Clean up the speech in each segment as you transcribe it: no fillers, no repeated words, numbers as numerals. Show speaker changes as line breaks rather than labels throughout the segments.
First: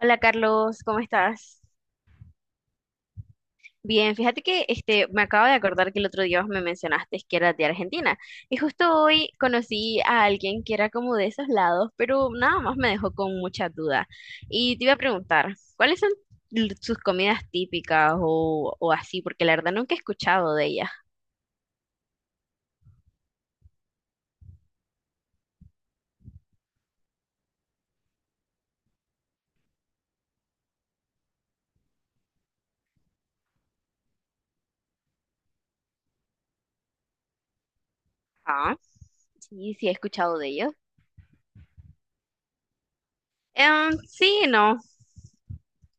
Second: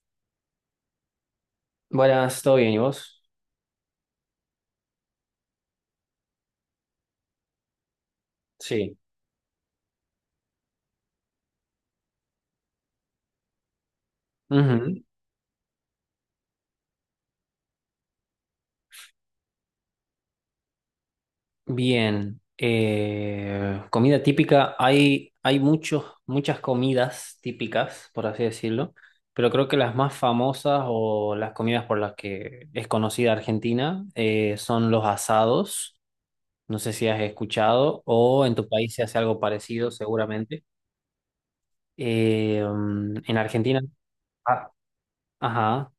Hola Carlos, ¿cómo estás?
Buenas, ¿todo bien? ¿Y vos?
Bien, fíjate que me acabo de acordar que el otro día vos me mencionaste que eras de Argentina y
Sí.
justo hoy conocí a alguien que era como de esos lados, pero nada más me dejó con mucha duda. Y te iba a
Ujú.
preguntar, ¿cuáles son sus comidas típicas o así? Porque la verdad nunca he escuchado de ellas.
Bien. Comida típica, hay muchos, muchas comidas típicas, por así decirlo, pero creo que las más famosas o las comidas por las que es conocida Argentina son los asados. No sé si has escuchado o en tu
Ah,
país se hace algo
sí, sí he
parecido,
escuchado de
seguramente.
ellos.
Eh, mm, en Argentina,
Sí, no.
ah, ajá,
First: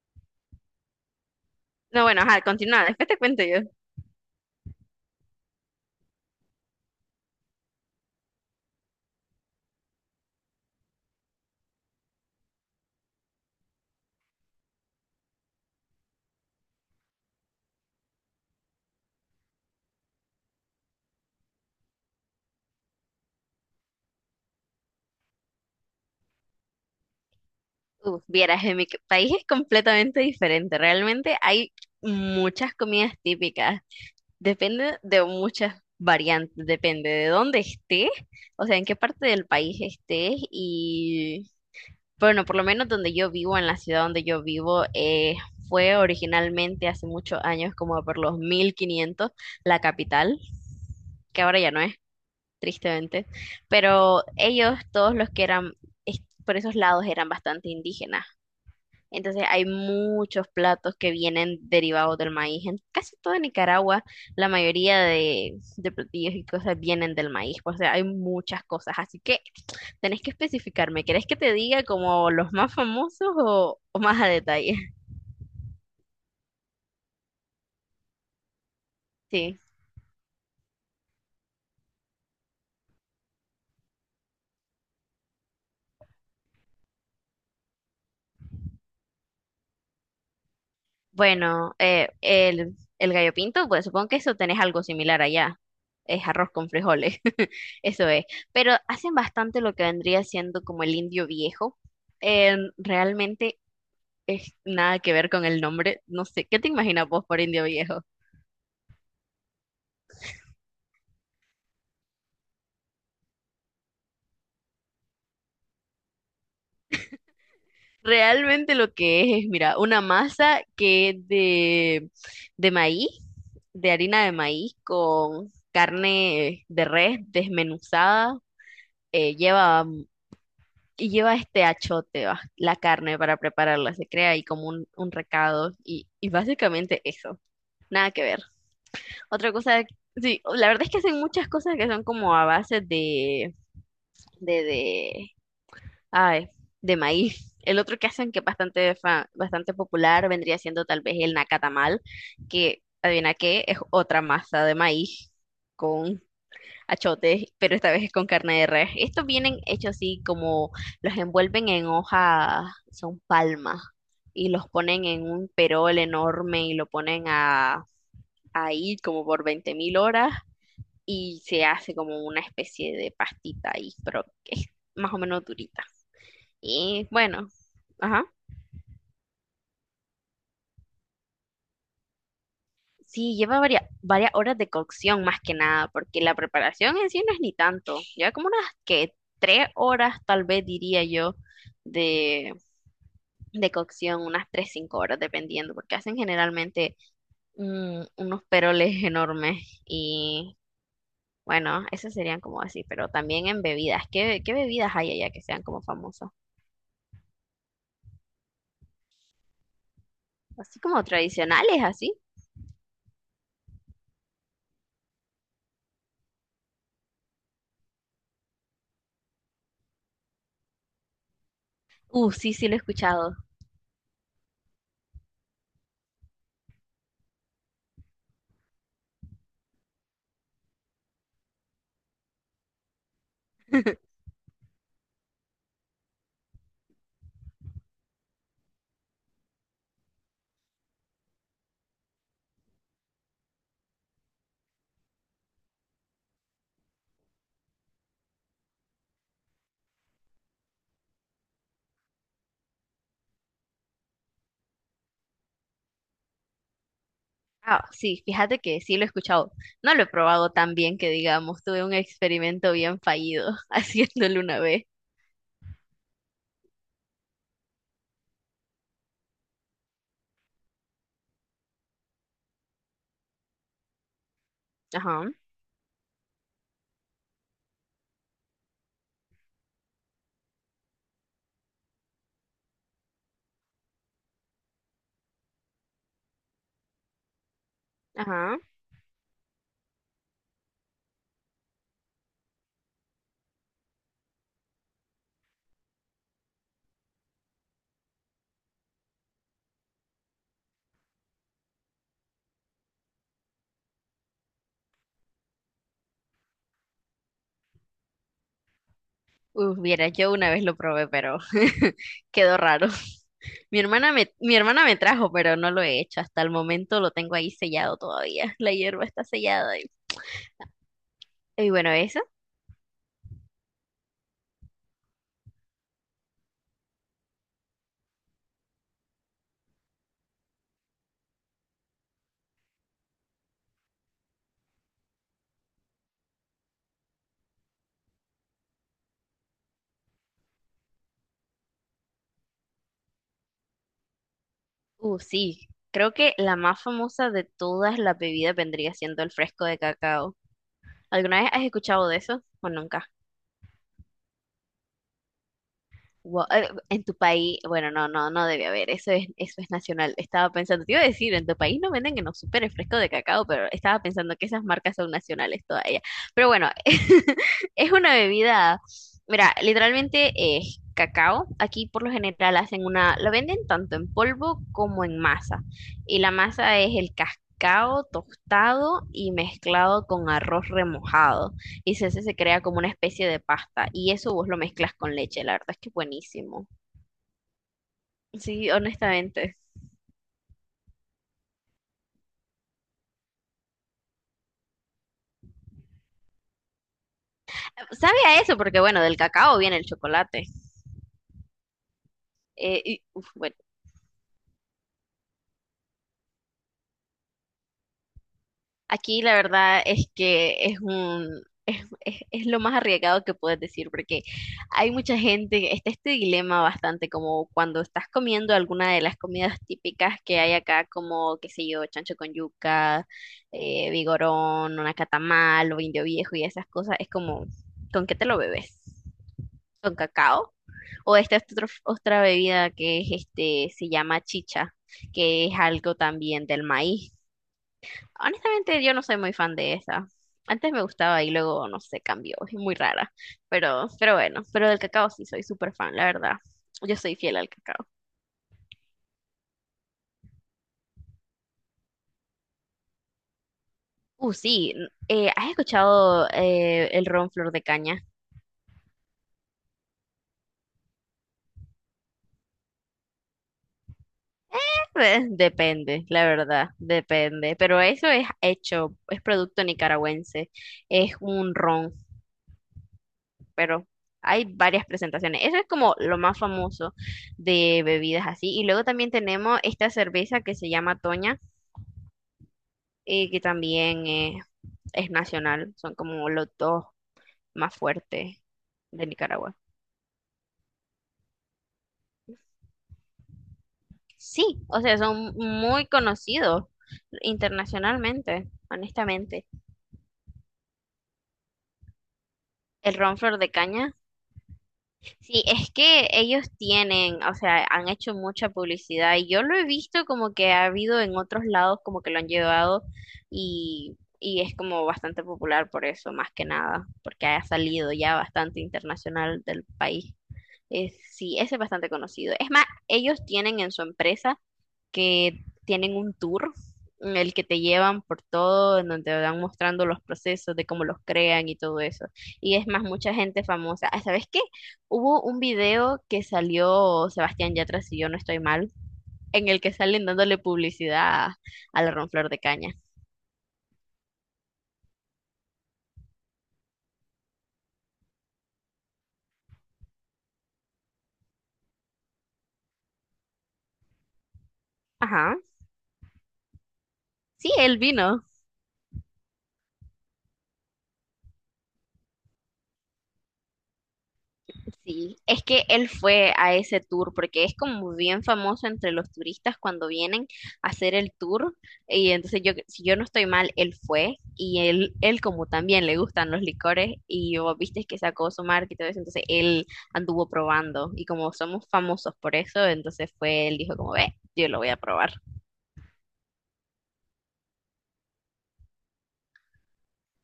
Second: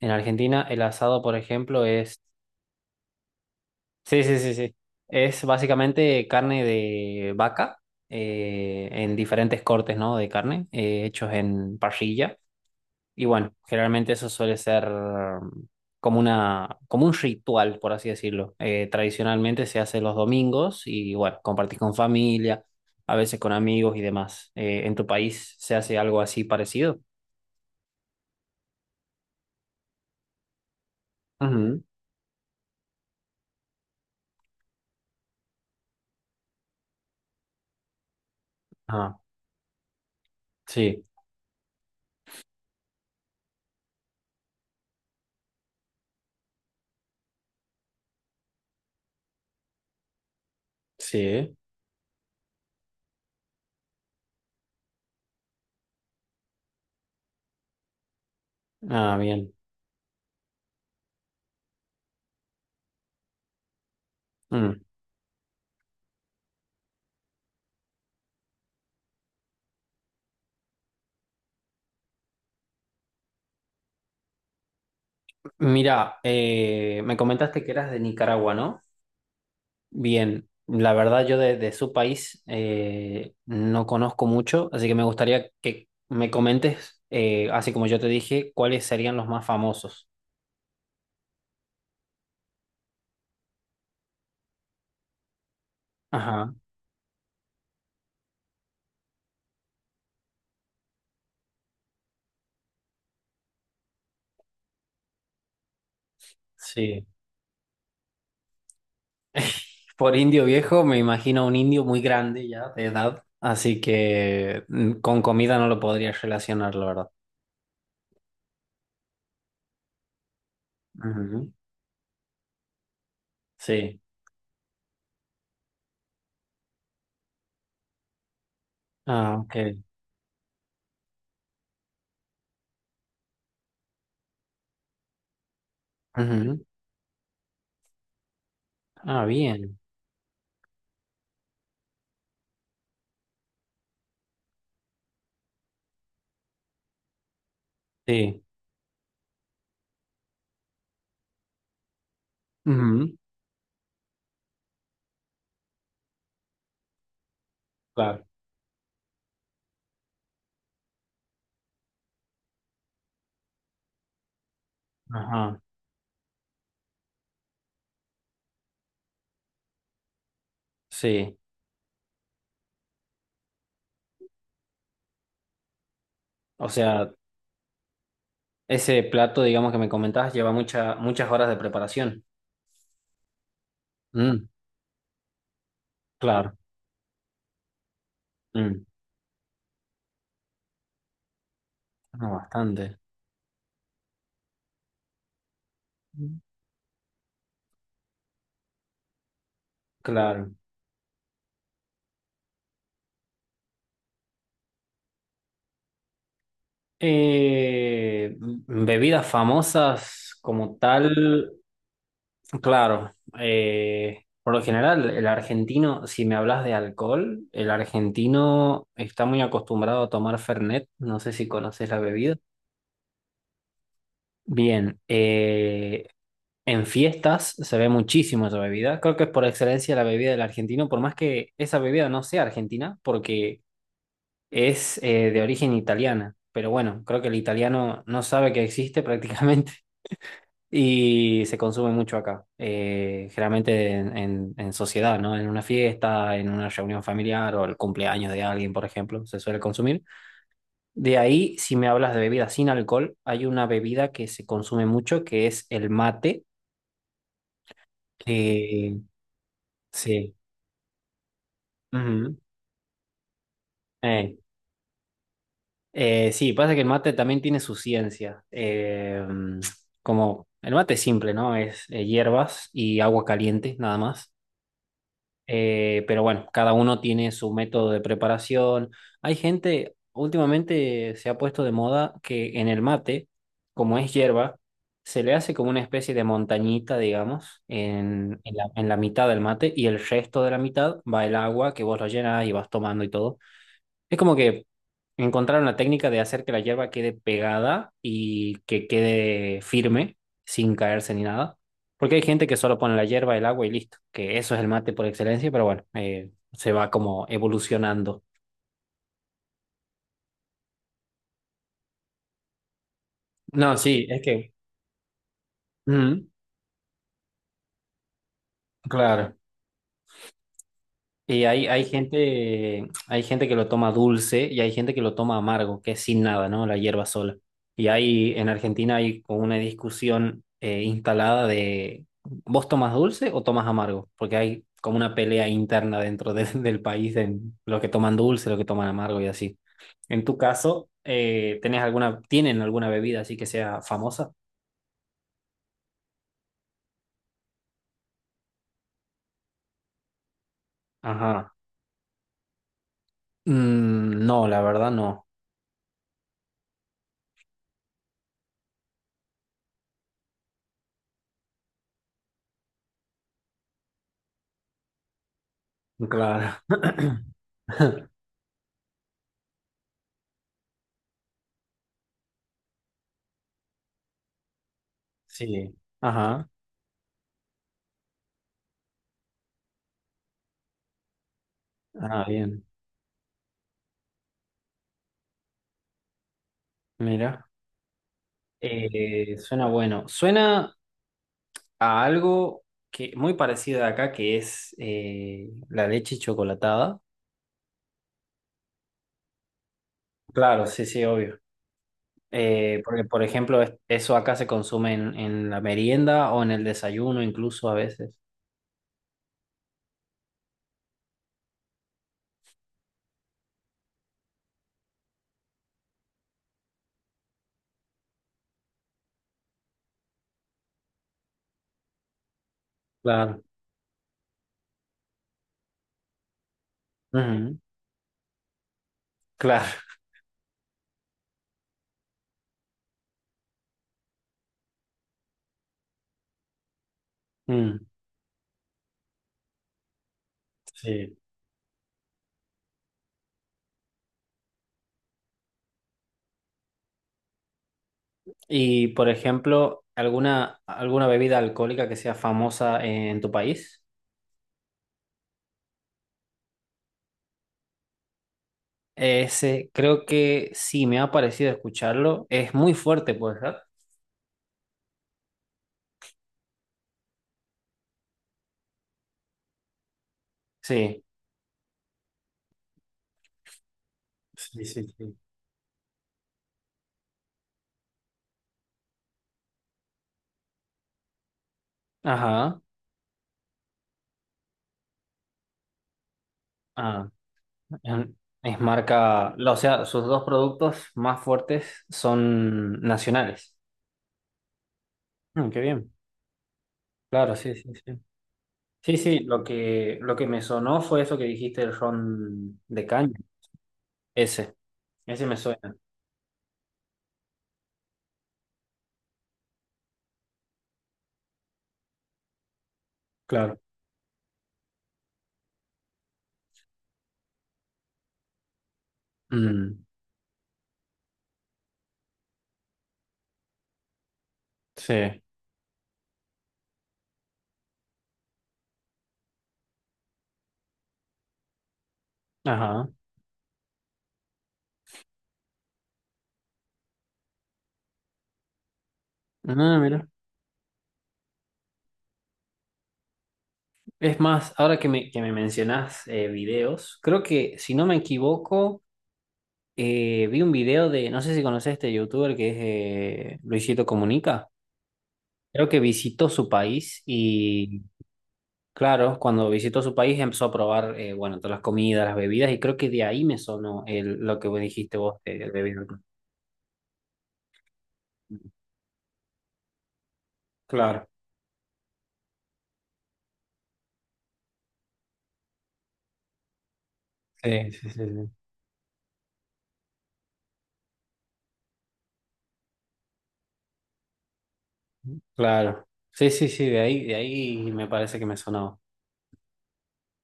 en Argentina el asado, por ejemplo,
No, bueno,
es...
ajá, continúa, después te cuento yo.
Sí, sí, sí, sí. Es básicamente carne de vaca en diferentes cortes, ¿no? De carne hechos en parrilla. Y bueno, generalmente eso suele ser como una, como un ritual, por así decirlo. Tradicionalmente se hace los domingos y bueno, compartís con familia, a veces con amigos y demás. ¿En tu país se hace algo así parecido?
Uf, vieras, en mi país es completamente diferente. Realmente hay
Ujú.
muchas comidas típicas. Depende de muchas variantes, depende de dónde estés, o sea, en qué
Ah,
parte del país estés
sí,
y, bueno, por lo menos donde yo vivo, en la ciudad donde yo vivo, fue originalmente hace muchos años, como por los 1500, la capital, que
sí.
ahora ya no es, tristemente. Pero ellos, todos los que eran, por esos lados, eran bastante indígenas.
Ah,
Entonces
bien.
hay muchos platos que vienen derivados del maíz. En casi toda Nicaragua, la
Mm.
mayoría de platillos y cosas vienen del maíz. O sea, hay muchas cosas. Así que tenés que especificarme. ¿Querés que te diga como los más famosos o más a detalle?
Mira, me comentaste que eras de Nicaragua, ¿no?
Sí.
Bien, la verdad yo de su país no conozco mucho, así que me gustaría que me comentes, así como yo te dije, cuáles serían los más famosos.
Bueno, el gallo pinto, pues supongo que eso tenés algo similar allá. Es arroz
Ajá,
con frijoles. Eso es. Pero hacen bastante lo que vendría siendo como el indio viejo. Realmente es nada que ver con el nombre. No sé, ¿qué te
sí.
imaginas vos por indio viejo?
Por indio viejo me imagino un indio muy grande ya de edad, así que con comida no lo podría relacionar, la verdad.
Realmente lo que es, mira, una masa que es
Ujú.
de maíz, de
Sí.
harina de maíz con carne de res desmenuzada,
Ah, ok.
lleva y lleva este achote, va, la carne para prepararla, se crea ahí como un recado y
Ujú.
básicamente eso, nada que ver.
Ah,
Otra
bien.
cosa, sí, la verdad es que hacen muchas cosas que son como a base de, de, de Ay, de maíz. El otro que hacen que
Sí.
es bastante, bastante popular vendría siendo tal vez el nacatamal, que
Ujú.
adivina qué, es otra masa de maíz con achotes, pero esta vez es
Claro.
con carne de res. Estos vienen hechos así como los envuelven en hoja, son palmas, y los ponen en un
Ajá.
perol enorme y lo ponen a, ahí como por 20.000 horas
Sí.
y se hace como una especie de pastita ahí, pero que es más o menos durita.
O
Y
sea...
bueno, ajá.
Ese plato, digamos, que me comentabas, lleva muchas horas de preparación.
Sí, lleva varias
Mm,
horas de cocción más que nada, porque la
claro.
preparación en sí no es ni tanto. Lleva como unas
Mm,
que 3 horas, tal vez diría yo,
no,
de,
bastante.
de cocción, unas 3, 5 horas, dependiendo, porque hacen
Mm.
generalmente unos peroles enormes.
Claro.
Y bueno, esas serían como así, pero también en bebidas. ¿Qué bebidas hay allá que sean como famosas?
Bebidas famosas como
Así como
tal,
tradicionales, así.
claro. Por lo general, el argentino, si me hablas de alcohol, el argentino está muy acostumbrado a tomar Fernet. No sé si conoces la bebida.
Sí, sí, lo he escuchado.
Bien, en fiestas se ve muchísimo esa bebida. Creo que es por excelencia la bebida del argentino, por más que esa bebida no sea argentina, porque es de origen italiana. Pero bueno, creo que el italiano no sabe que existe prácticamente y se consume mucho acá. Generalmente en, en sociedad, ¿no? En una fiesta, en una reunión familiar o el cumpleaños de alguien, por ejemplo, se suele consumir. De ahí, si me hablas de bebida sin alcohol, hay una bebida que se consume mucho que es el mate.
Ah, sí, fíjate que sí
Que
lo he escuchado. No lo he
sí.
probado tan bien que digamos, tuve un
Ujú.
experimento bien fallido
Eh,
haciéndolo una vez.
sí, pasa que el mate también tiene su ciencia. Como el mate es simple, ¿no? Es hierbas y agua caliente, nada más.
Ajá,
Pero bueno, cada uno tiene su método de preparación. Hay gente, últimamente se ha puesto de moda que en el mate, como es hierba, se le hace como una especie de montañita, digamos,
ajá.
en la mitad del mate y el resto de la mitad va el agua que vos lo llenas y vas tomando y todo. Es como que encontraron la técnica de hacer que la hierba quede pegada y que quede firme, sin caerse ni nada. Porque hay gente que solo pone la hierba, el agua y listo, que eso es el mate por excelencia, pero bueno, se va como evolucionando.
Uf, viera, yo una vez lo probé, pero quedó raro.
No, sí, es que...
Mi hermana me trajo, pero no lo he hecho.
Mm,
Hasta el momento lo tengo ahí sellado todavía. La hierba está
claro.
sellada. Y,
Y hay,
y bueno, esa.
hay gente que lo toma dulce y hay gente que lo toma amargo, que es sin nada, ¿no? La hierba sola. Y hay, en Argentina hay como una discusión instalada de ¿vos tomas dulce o tomas amargo? Porque hay como una pelea interna del país en los que toman dulce, los que toman amargo y así. En tu caso, ¿tenés alguna, tienen alguna bebida así que sea famosa?
Sí. Creo que la más famosa de todas las bebidas vendría siendo el fresco de cacao. ¿Alguna vez
Ajá.
has escuchado de eso o nunca?
Mm, no, la verdad no.
En tu país, bueno, no, no, no debe haber, eso es nacional. Estaba pensando, te iba a decir, en tu país no venden que no supere fresco de cacao, pero estaba pensando que esas marcas son nacionales todavía.
Claro.
Pero bueno, es una bebida, mira, literalmente es cacao. Aquí por lo general hacen una, lo venden tanto en polvo como en masa.
Sí.
Y la
Ajá.
masa es el cacao tostado y mezclado con arroz remojado y se hace,
Ah,
se
bien,
crea como una especie de pasta y eso vos lo mezclas con leche, la verdad es que es buenísimo.
mira.
Sí, honestamente.
Suena bueno. Suena a algo que muy parecido de acá, que es la leche chocolatada.
Sabe a eso porque bueno, del cacao viene el chocolate.
Claro, sí, sí, obvio.
Y,
Porque, por
uf, bueno.
ejemplo, eso acá se consume en la merienda o en el desayuno, incluso a veces.
Aquí la verdad es que es un es lo más arriesgado que puedes decir, porque hay mucha gente, está este dilema bastante como cuando estás comiendo alguna de las comidas típicas que hay acá, como, qué sé yo, chancho con yuca,
Claro.
vigorón, una catamal o indio viejo y esas cosas, es como,
Ujú.
¿con qué te lo bebes?
Claro.
¿Con cacao? O esta es otra bebida que es se llama chicha, que es algo también del maíz.
Mm,
Honestamente, yo no soy muy fan de esa. Antes me
sí.
gustaba y luego, no sé, cambió. Es muy rara. Pero bueno, pero del cacao sí soy súper fan, la verdad. Yo soy fiel al cacao.
Y, por ejemplo, ¿alguna, alguna bebida alcohólica que sea famosa en tu país?
Sí. ¿Has escuchado el ron flor de caña?
Ese, creo que sí, me ha parecido escucharlo. Es muy fuerte, pues, ¿verdad?
Depende, la verdad, depende. Pero eso es hecho, es producto nicaragüense.
Sí.
Es un ron, pero hay
Sí,
varias
sí, sí.
presentaciones. Eso es como lo más famoso de bebidas así. Y luego también tenemos esta cerveza que se llama Toña
Ajá.
y que también es nacional, son como los dos
Ah,
más
em,
fuertes
es
de
marca,
Nicaragua.
o sea, sus dos productos más fuertes son nacionales.
Sí, o sea, son
Mm, qué
muy
bien.
conocidos
Claro, sí, sí, sí.
internacionalmente,
Sí, sí,
honestamente.
lo que me sonó fue eso que dijiste, el ron de
El
caña.
ron flor de caña,
Ese, ese me
sí, es
suena.
que ellos tienen, o sea, han hecho mucha publicidad y yo lo he visto como que ha habido en otros lados como que lo han llevado
Claro.
y es como bastante popular por eso, más que nada, porque ha salido ya bastante internacional del
Mm,
país. Es, sí, ese es bastante conocido. Es más, ellos tienen en su empresa
sí.
que tienen un tour en el que te llevan por todo, en donde te van mostrando los procesos de cómo los crean y todo eso. Y es más,
Ajá.
mucha gente famosa. Ah, ¿sabes qué? Hubo un video que salió Sebastián Yatra, si yo no estoy mal, en el que
Ah, mira.
salen dándole publicidad a, la Ronflor de Caña.
Es más, ahora que me mencionás videos, creo que si no me equivoco, vi un video de, no sé si conocés este youtuber que es Luisito Comunica,
Ajá.
creo que visitó su país
Sí, él
y
vino.
claro, cuando visitó su país empezó a probar, bueno, todas las comidas, las bebidas y creo que de ahí me sonó el, lo que vos dijiste vos,
Sí, es
el
que
bebido.
él fue a ese tour porque es como bien famoso entre los turistas cuando vienen a hacer
Claro,
el tour y entonces yo, si yo no estoy mal, él fue y él como también le gustan los licores y vos
sí,
viste
sí, sí,
que
sí,
sacó su marca y todo eso, entonces él anduvo probando y como somos famosos por eso, entonces fue, él dijo como ve, yo lo voy a probar.
claro. Sí, sí, sí, de ahí me parece que me sonaba.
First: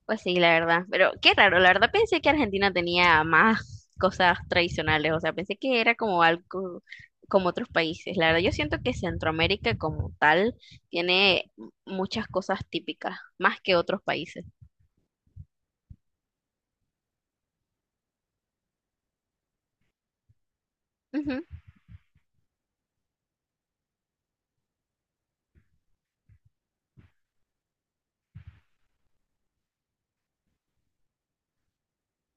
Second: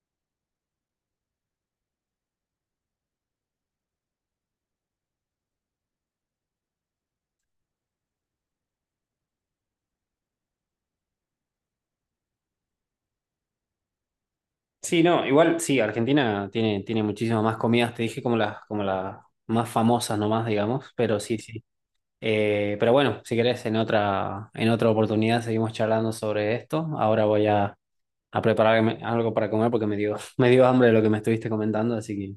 Pues sí, la verdad. Pero qué raro, la verdad pensé que Argentina tenía más cosas tradicionales, o sea, pensé que era como algo como otros países. La verdad, yo siento que Centroamérica como tal tiene muchas cosas típicas, más que otros países.
Sí, no, igual sí, Argentina tiene, tiene muchísimas más comidas, te dije como las más famosas nomás, digamos, pero sí,
Ujú.
sí. Pero bueno, si querés, en otra oportunidad seguimos charlando sobre esto. Ahora voy a prepararme algo para comer porque me dio, me dio hambre de lo que me estuviste comentando, así que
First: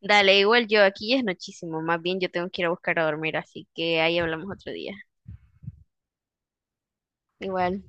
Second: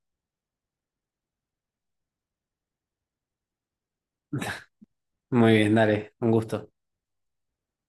Dale, igual yo, aquí ya es nochísimo, más bien yo tengo que ir a buscar a dormir, así que ahí hablamos otro día.
muy bien, dale, un gusto.
Igual.